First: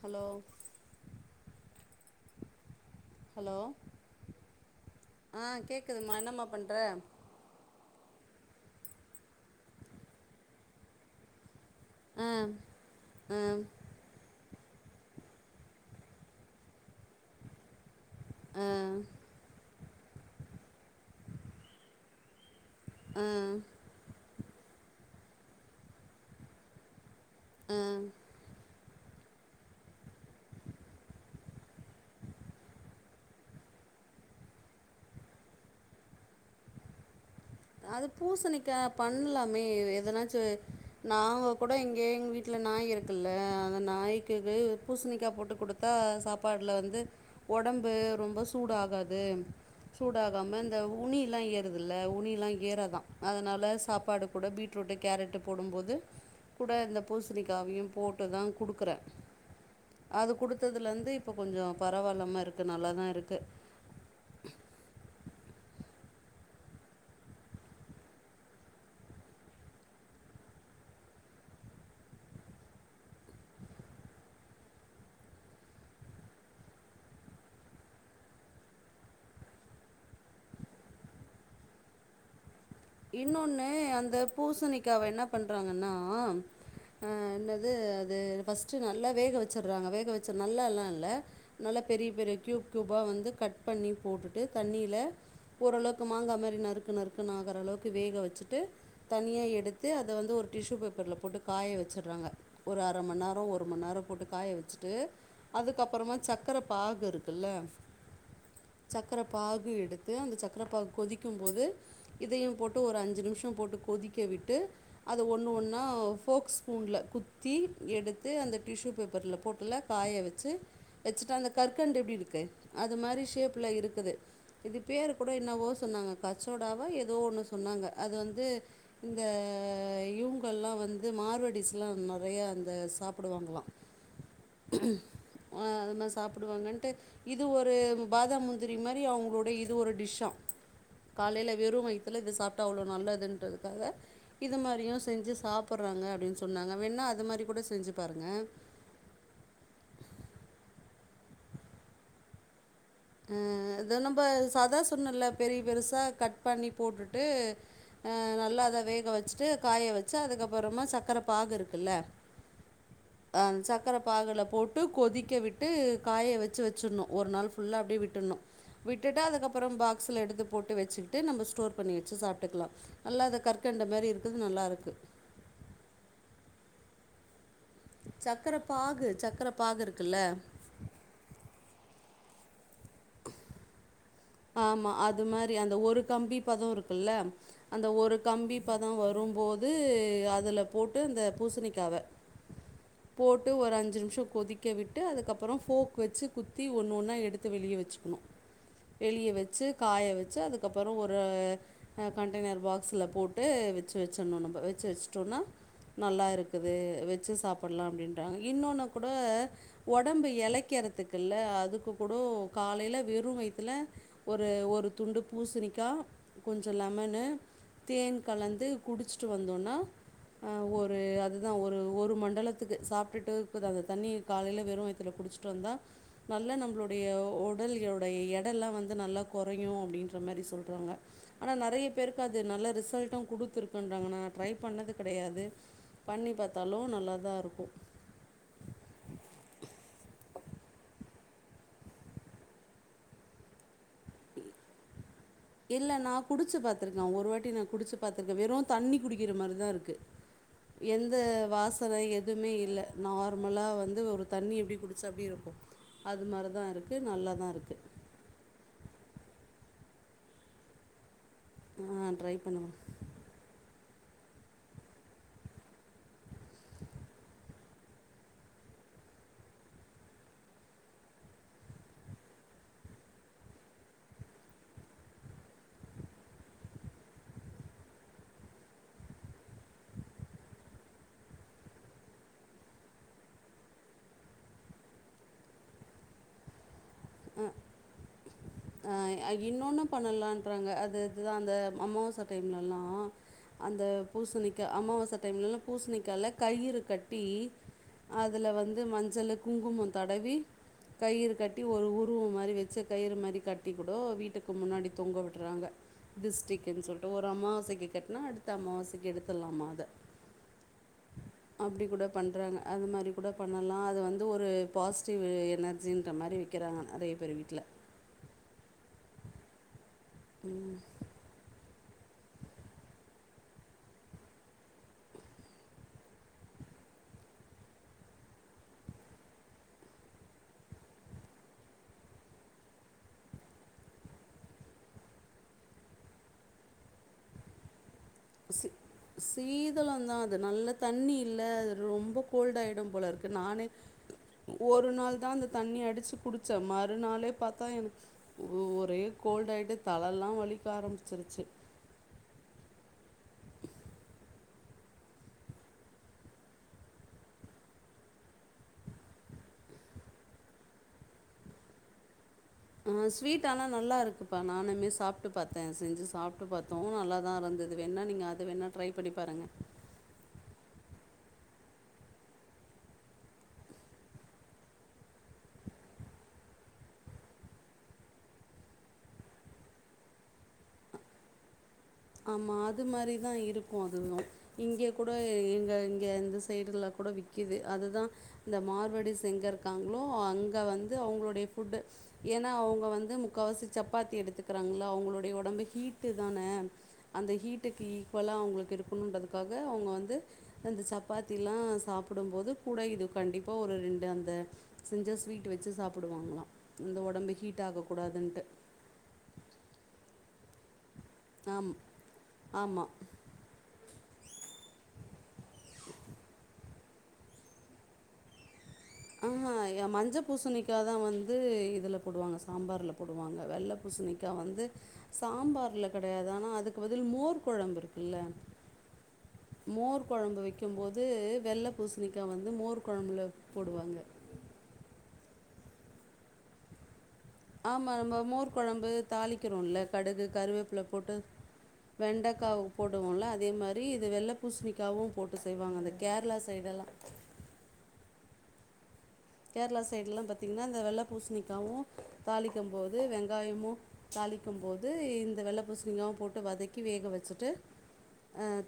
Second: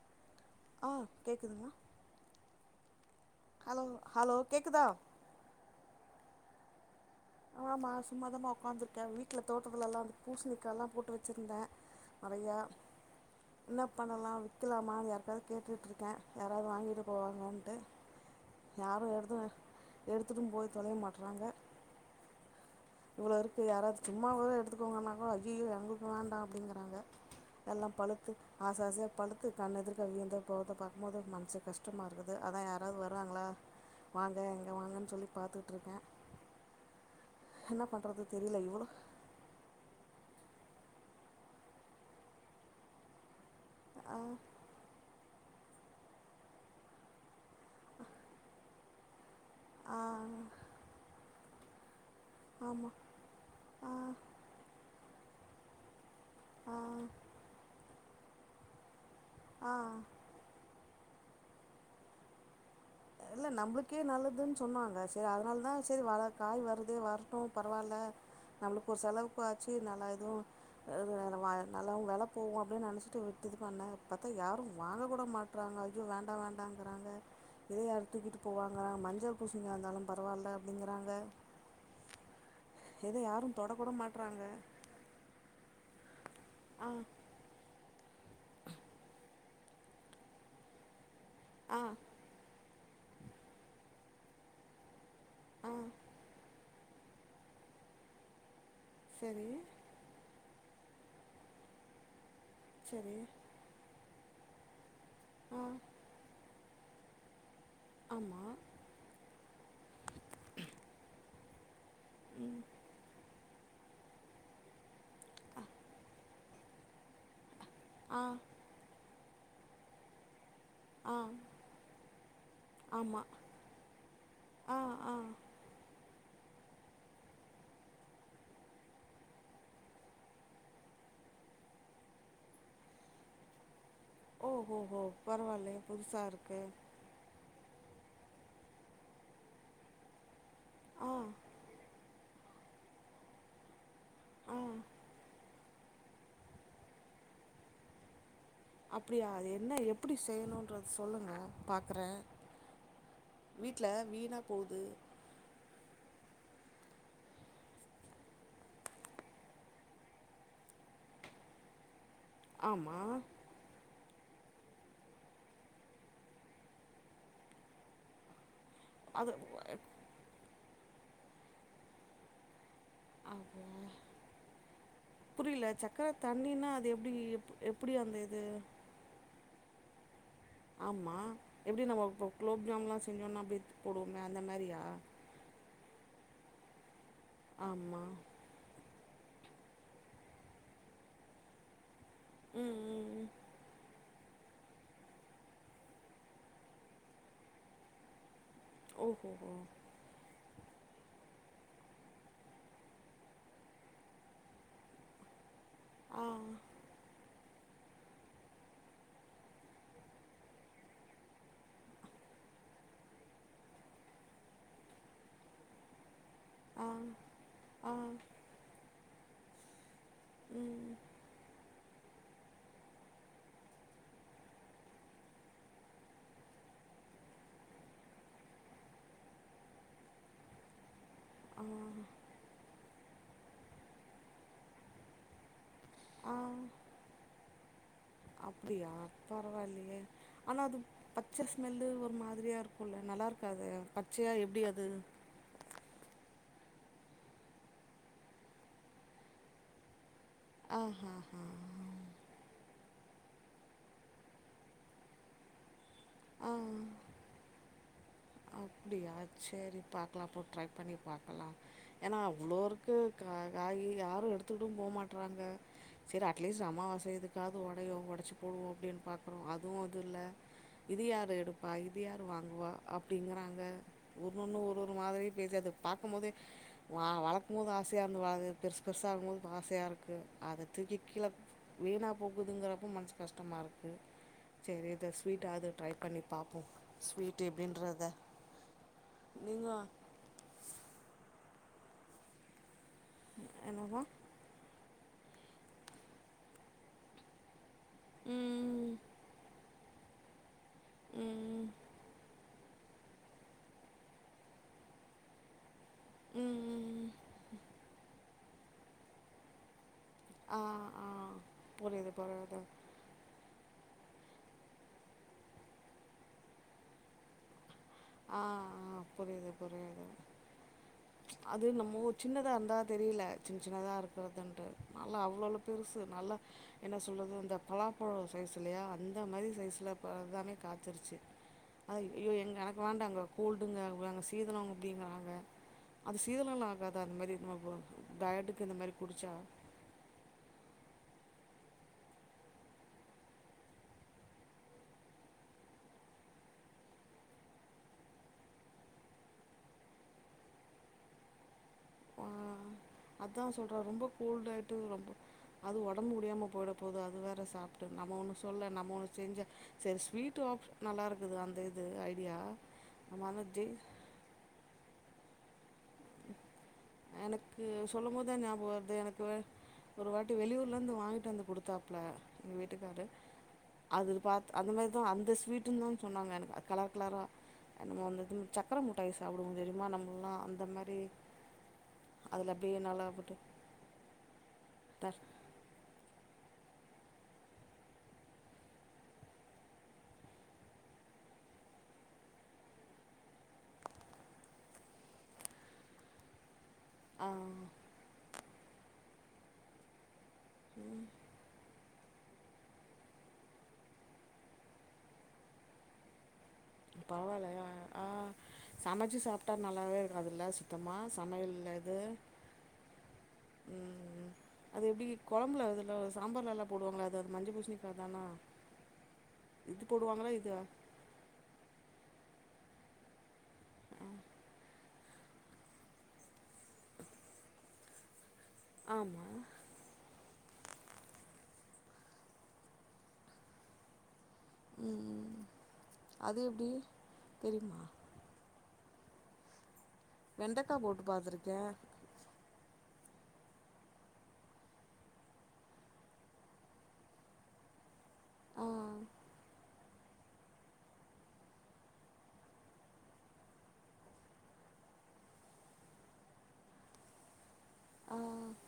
Hello ஆஹ் கேக்குதுங்க hello hello கேக்குதா ஆஹ் கேக்குதுமா என்னம்மா பண்ற ஆஹ் மா சும்மாதமா உக்காந்துருக்கேன் வீட்டுல தோட்டத்துல எல்லாம் வந்து பூசணிக்க எல்லாம் போட்டு வச்சிருந்தேன் ஆ நிறைய ஆ என்ன பண்ணலா விக்கலாமானு யாருக்காவ்து கேட்டுட்ருக்கே யாராது வாங்கிட்டு போவாங்கன்ட்டு ஆ ஆ யாரு எடுதுவ எடுத்துட்டு போய் தொலைய மாட்றாங்க இவ்ளோ இருக்கு ஆ யாராது சும்மாவாது எடுத்துக்கோங்கன்னா கூட ஐயியோ எங்கள்க்கு வேண்டா அப்டிங்கறாங்க எல்லா பழுத்து அ ச ஆசயா பழுத்து கண் எதுர்க்க வீழ்ந்து போறத பாக்கும்போது மனசுக் கஷ்டமா இருக்குது அதா யாராது வராங்ளா வாங்க இங்க வாங்கன் சொல்லி பாத்துட்ருக்கே அது பூசணிக்கா இவ்வளோ பண்லாமே எ எதனாச்சு நாங்க கூட இங்க எங் வீட்ல நாய் இருக்குல்ல அந்த ஆ நாய்க்கவே ஒரு பூசணி க்கா போட்டு குடுத்தா சாப்பாட்ல வந்து ஒடம்பு ரொம்ப சூடாகாது ஆ சூடாகாம இந்த உணில்லா ஏறுதுல்ல உணி ல்லா ஆமாம் ஏறாதா அதனால ஆ சாப்பாடு கூட பீட்ரூட்டு, கேரட்டு போடும்போது கூட ஆ இந்த பூசணிக்காவயு போட்டு தா குடுக்கறே ஆ அது குடுத்ததுலர்ந் து இப்ப கொஞ்சோ பரவால்லாம இருக்கு இல்ல நம்ப்ளுக்கே நல்லதுன் சொன்னாங்க சேரி அதனால் தா சேரி வர காய் வருது வரட்டு பரவால்ல நம்ளுக்கு ஒரு செலவுக்கு ஆச்சு நல்லா இதுவு அது வேற வா நல்லாவு வெல போவு அப்டின் நெனச்சிட்டு விட்டு இது பண்ணே பாத்தா யாரு வாங்க கூட மாட்றாங்க ஐயோ வேண்டா வேண்டாங்கறாங்க இத யாரு தூக்கிட்டு போவாங்க மஞ்ச பூசணி இருந்தாலு பரவால்ல அப்டிங்கறாங்க இன்னோன்னு அந்த பூசணிக்காவ என்ன பண்றாங்கன்னா ஆ என்னது அது ஃபஸ்ட்டு நல்லா வேக வச்சர்றாங்க வேக வச்சு நல்லா எல்லா இல்ல ஆ நல்லா பெரிய பெரிய க்யூப் க்யூபா வந்து கட் பண்ணி போட்டுட்டு தண்ணில ஆ ஓரளவுக்கு மாங்கா மாரி நறுக்கு நறுக்குனு ஆகறளவுக்கு வேக வச்சிட்டு தனியா சரி எடுத்து அத வந்து ஒரு டிஷ்ஷு பேப்பர்ல போட்டு காய வெச்சட்றாங்க ஒரு அர சரி மண் நேரோ ஒரு மண் நேரோ போட்டு காய வெச்சிட்டு ஆ அதுக்கப்பறமா சக்கர பாகு இருக்குல்ல ஆமா சக்கர பாகு எடுத்து அந்த சக்கரப்பாகு கொதிக்கும் போது இதையு ம் போட் அஞ்சு நிம்ஷோ போட்டு கொதிக்க விட்டு அது ஒன்னு ஒன்னா ஃபோக்ஸ் ஸ்பூன்லா குத் தி ஆ எடுத்து அந்த டிஷ்ஷு பேப்பர்ல போட்டுல காய வெச்சு ஆ வெச்சிட்டு அந்த கற்கண்ட் எப்டி இருக்கு அது ஆமா மாரி ஷேப்ல இருக்குது ஆ இது பேரு ஆ கூட என்னவோ சொன்னாங்க கச்சோடாவா எதோ ஒன்னு சொன்னாங்க அது வந்து இந்த இவுங்கல்லா வந்து மார்வடிஸ்ல்லா நெறையா அந்த சாப்புடுவாங்களா ஓ ஹோ ஹோ ஆ பரவாயில்லையே அது மாரி புதுசா இருக்கு சாப்புடுவாங்கன்ட்டு இது ஒ ரு பாதாம், முந்திரி மாரி அவுங்ளுடை இது ஒரு டிஷ்ஷா ஆ காலைல வெறு வய்த்துல சாப்ட்டா அவ்ளோ நல்லதுன்றதுக்காக ஆ இது மாரியு செஞ்சு சாப் பட்றாங்க அப்டின் சொன்னாங்க வேண்னா அது மாரி கூட செஞ்சு பாருங்க அப்டியா அது என்ன எப்டி செய்னுன்றத் சொல்லுங்க பாக்கறே ஆ இத நம்ப ஸ் அதா சொன்னல்ல பெரிய பெருசா கட் பண்ணி போட்டுட்டு ஆ நல்லா அத வேக வச்சுட்டு காய வெச்சு அதுக்கப்பறமா சக்கர பாகு இருக்குல்ல ஆமா பாகுல போட்டு கொதிக்க விட்டு காய வெச்சு வெச்சுர்னு ஒரு நாள் ஃபுல்லா அப்டியே விட்டர்னு விட்டுட்டு அது அதுக்கப்றம் பாக்ஸ்ல எடுத்து போட்டு வெச்சிக்கிட்டு நம்ம ஸ்டோர் பண்ணி வெச்சு சாப்ட்டுக்கலா நல்லா அது கற்கண்டு மாரி இருக்குது நல்லாருக்கு புரியல சக்கர தண்ணின்னா அது எப்டி எப்பு சக்கர பாகு சக்கர பாகு இருக்குல்ல ஆமா எப்டி நம்ம இப்ப க்லோப்ஜாம்லா செஞ்சோன்னா அப்டியே ஆமா அது மாரி அந்த ஒரு கம்பி பதோ இருக்குல்ல அந்த ஆமா ஒரு கம்பி பதோ வ ரும்போது அதுல போட்டு அந்த பூசணிக்காவ ம் ம் ம் போட்டு ஒரு அஞ்சு நிம்ஷோ கொதிக்க விட்டு அதுக்கப்றோ ஃபோக் வெச்சி குத்தி ஒன் ஒன்னா எடுத்து வெளிய வெச்சிக்கனு ஓ ஹோ வெளிய ஹோ வெச்சு காய வெச்சு அது அதுக்கப்றோ ஒரு கண்டெய்னர் பாக்ஸ்ல போட்டு வெச்சு வெச்சர்னு நம்ப வெச்சு வெச்சுடோனா ஆ நல்லா இருக்குது வெச்சு சாப் டலா அப்டின்டாங்க இன்னொன்னு கூட ஒடம்பு எலக்கிறதுகில்ல அதுக்கு கூட கா காலைல வெறு வய்த்ல ஒரு ஒரு துண்டு பூசிணிக்கா கொஞ்சோ ஆ லெமன்னு ஆ தேன் கலந்து குடிச்சிட்டு வந்தோனா ஆ ம் ஒரு அதுதா ஒரு ஒரு ஒரு மண்டலத்துக்கு சாப்ட்டுட்டு இக்குது அந்த தண்ணிய காலைல வெறு வயத்துல குடிச்சுட்டு வந்தா நல்லா நம்ளுடய உடலுடய எட எல்லா வந் து நல்லா கொறையு அப்டின்ற மாரி சொல்றாங்க. ஆனா நெறய ஆ பேருக்கு அது நல்ல ரிசல் ட்டு குடுத்துருக்குன்றாங்க நா ட்ரை பண்ணது கெடையாது. பண்ணி ஆ பாத்தாலு நல்லாதா இருக்கு அப்டியா பரவாயில்லயே ஆனா அது பச்ச ஸ்மெல்லு ஒரு மாதிரியா இருக்குல்ல நல் லா இருக்காது பச்சயா எப்டி அது இல்லை நான் குடிச்சு பாத்துருக்கே ஒரு வாட்டி நா குடிச்சு பாத்துருக்கே வெறு தண்ணி குடிக்கிற மாரிதா இருக்கு எந்த ஆஹ்ஹஹா வாசன எதுமே இல்ல நார்மலா வந்து ஒரு தண்ணி எப்டி குடிச்சா எப்டி இருக்கு அது மாரிதா இருக்கு நல்லாதா இருக்கு அப்டியா செரி பாக்கலா அப்போ ட்ரை பண்ணி பாக் லா ஏனா ட்ரை அவ்ளோ பண்ணுவேன் இருக்கு கா காயி யாரு எடுத்துட்டும்போ மாட்டறாங்க செரி அட்லீஸ்ட் அமாவாச இதுக்காது ஒடயு ஒடச்சு போடுவோ அப்டின் பாக்கறோ. அதுவு அது இல்ல. இது யாரு எடுப்பா இது யாரு வாங்குவா அப்டிங்கறாங்க ஒவ்வொன்னு ஒரு ஒரு மாதிரி பேசி அத பாக்கும்போதே வ வளக்கனுங்கற ஆ ஆசயா இருந்து வாது பெருசு பெருசா ஆகும்போது ஆசயா இருக்கு. அத தூக்கி கீழ வீணா போகுதுங்கறப்ப மனசு கஷ்டமா இருக்கு செரி இத ஸ்வீட்டாவ்து ட்ரை பண்ணி பாப்போ ஸ்வீட் எப்படின்றத ஆ இன்னொன்னு பண்ணலான்றாங்க அது இதுதா அந்த அமாவாச டைம்ல எல்லா அந்த என்னவா பூசணிக்கா அமாவா ச டைம்ல பூசணிக்கால கயிறு கட்டி அதுல வந்து ம் மஞ்சள்ளு குங்குமோ தடவி கயிறு கட்டி ம் ஒரு ஊ மாரி வெச்சு கயிறு மாரி கட்டி கூடோ வீட்டுக்கு முன்னாடி தொங்க விடறாங்க. திஸ்டிகின்னு ம் சொல்ட்டு ஒரு அமாவாசக்கி கட்னா அடுத்த அமாவாசக்கி எடுத்தடலாமா அத ஆ ஆ அப்டி கூட புரியுது பண்றாங்க புரியுது அது மாரி கூட பண்ண லா அது வந்து ஒரு பாசிட்டிவ் எனர்ஜின்ற மாரி வெக்கெறாங் நெறய பேர் வீட்ல ஆ ஆ புரியுது புரியுது அது நம் ஓ சின்னதா இருந்தா தெரில சின்ன சின்னதா இருக்கறதுன்ட்டு நல்லா அவ்ளவ்ளோ பெருசு நல்லா என் என்ன சொல்றது அந்த பலாப்பழோ சைஸ் இல்லையா அந்த மாரி சைஸ்ல பலோ எல்லாமே காச்சுருச்சு. அத ஏ எங்க எனக்கு வேண்டாங்க கோல்டுங்க அங்க சீதனோ அவுங்க அப்பிடிங்கறாங்க. அது சீதெல்லா ஆகாதா அந்த மாரி நம்ம போ சி சீதளந்தா அது நல்ல தண்ணி இல்ல ரொம்ப கோல்ட் ஆயிடு போல இருக்கு நானே ஒரு நாள்தா அந்த தண்ணி அடுச்சு குடுச்ச மறுநாளே பாத்தா எனக்கு ஒரே கோ கோல்ட் ஆயிட்டு தல எல்லா வலிக்க ஆரம்பிச்சிருச்சு. ஆ அதா சொல்றே ரொம்ப கோல்ட் ஆயிட்டு ரொம்ப அது ஒடம்பு முடியாம போய்ட போது அது வேற சாப்ட்டு நம்ம ஒண்ணு சொல்ல நம்ம ஒண்ணு செஞ்சு செரி ஸ்வீட் ஹாப்ஷ் நல்லா இருக்குது அந்த இது ஐடியா ஆ நம்ம ஸ்வீட் ஆனா ஜெய் நல்லா இருக்குப்பா நானுமே சாப்ட்டு பாத்த செஞ்சு சாப்ட்டு பா எனக்கு சொல்லும்போதா ஞாபகோ ட்ரை வருது பண்ணி எனக்கு வெ பாருங்க ஒரு வாட்டி வெளியூர்ல இருந்து வாங் கிட்டு வந்து குடுத்தாப்ல எங்க வீட்டுக்காரு அது பாத் அந்த மாரிதா அந்த ஸ்வீட்டுனுதான் சொன்னாங்க எனக் கலர் கலரா நம்ம வந்துட்டு சக்கர முட்டாய் சாப்டுவோ தெரிமா நம்மெல்லா அந்த மாரி அதுல ஆமா அப்டியே அது நல்லா மாரிதா போட்டு இருக்கூ அதுவு இங்க கூட எங்க இந்த சைடுல கூட விக்கிது. அதுதா இந்த மார்வடிஸ் எங்க இருக்காங்களோ அங்க வந்து அவங்களுடைய ஃபுட்டு ஏனா அவுங்க வந்து முக்காவாசி சப்பாத்தி எடுத்துக்கிறாங்கள அவங்களுடைய ஒடம்பு ஹீட் டு தான அந்த ஆ ஹீட்டுக்கு ஈக்குவலாக அவங்களுக்கு இருக்கணுன்றதுக்காக அவுங்க வந்து அந்த சப்பாத்தில்லா சாப் புடும்போது கூட இது கண்டிப்பா ஒரு ரெண்டு அந்த செஞ்ச ஸ்வீட் வச்சு சாப்புடுவாங்களா. பாவால்லயா ஆ சமச்சு சாப்ட்டா நல்லாவே இ ருக்காதுல சுத்தமா ஆம் சமயல்லது ஆமா. ம் ம் அது எப்டி குழம்புல அதில சாம்பார்லலா போடுவாங்கள அது அது மஞ்ச பூஷ்ணிக்கா தானா ஆ இது அ மஞ்ச போடுவாங்களா இதா பூசணிக்காதா வந்து இதுல போடுவாங்க சாம்பார்ல போடுவாங்க. வெள்ள பூஷ்ணிக்கா வந்து சாம்பார்ல கெடையாது. ஆனா அதுக்கு பதில் மோர் கொழம்பு இருக்குல்ல ஆமா மோர் கொழம்பு வெக்கு போது வெள்ள பூஷ்ணிக்கா வந்து மோர் குழம்புல போடுவாங்க. உம் அது எப்டி ஆமா நம்ம மோர் கொழம்பு தாளிக்கிறோல்ல கடுகு வெண்டைக்கா கருவேப்பில போட்டு பாத்துருக்கேன் வெண்டக்கா போடுவோல்ல அதே மாரி இது வெள்ள பூஷ்ணிக்காவு போட்டு செய்வாங்க அந்த கேரளா சைடுலா ஆ கேரளா சைட்லா பாத்தீங்கனா இந்த வெள்ள பூஷ்ணிக்காவு தாளிக்கம்போது வெங்காயமு தாளிக்கு போது இந்த வெள்ள பூசணிங்காவு போட்டு வதக்கி வேக வச்சுட்டு ஆ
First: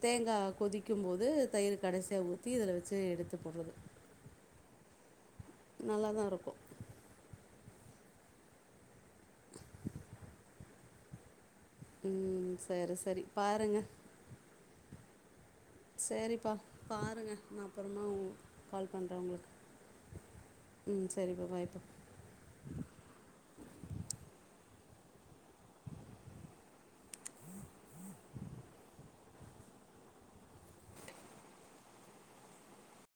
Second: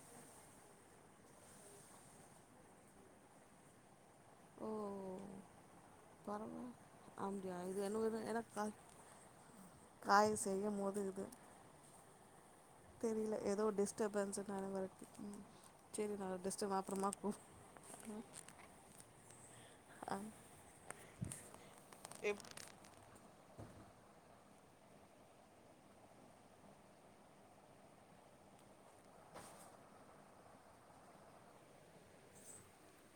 தேங்கா கொதி க்கும்போது தயிர் கடசியா ஊத்தி இதில வச்சு எடுத்து போட்றது. ஓ இருக்கும் [unintelligible] அ இது என்னவேனு ஏன்னா கா காய் செய்யு மோது இது உம் தெரீல ஏதோ டிஸ்டர்பன்ஸ் நால வர சேரிப்பா கூ பாருங்க. நா அப்பறமா ம். உங் கால் பண்ற உங்ளுக்கு உம் செரிப்பா பாய்ப்பா ஆ.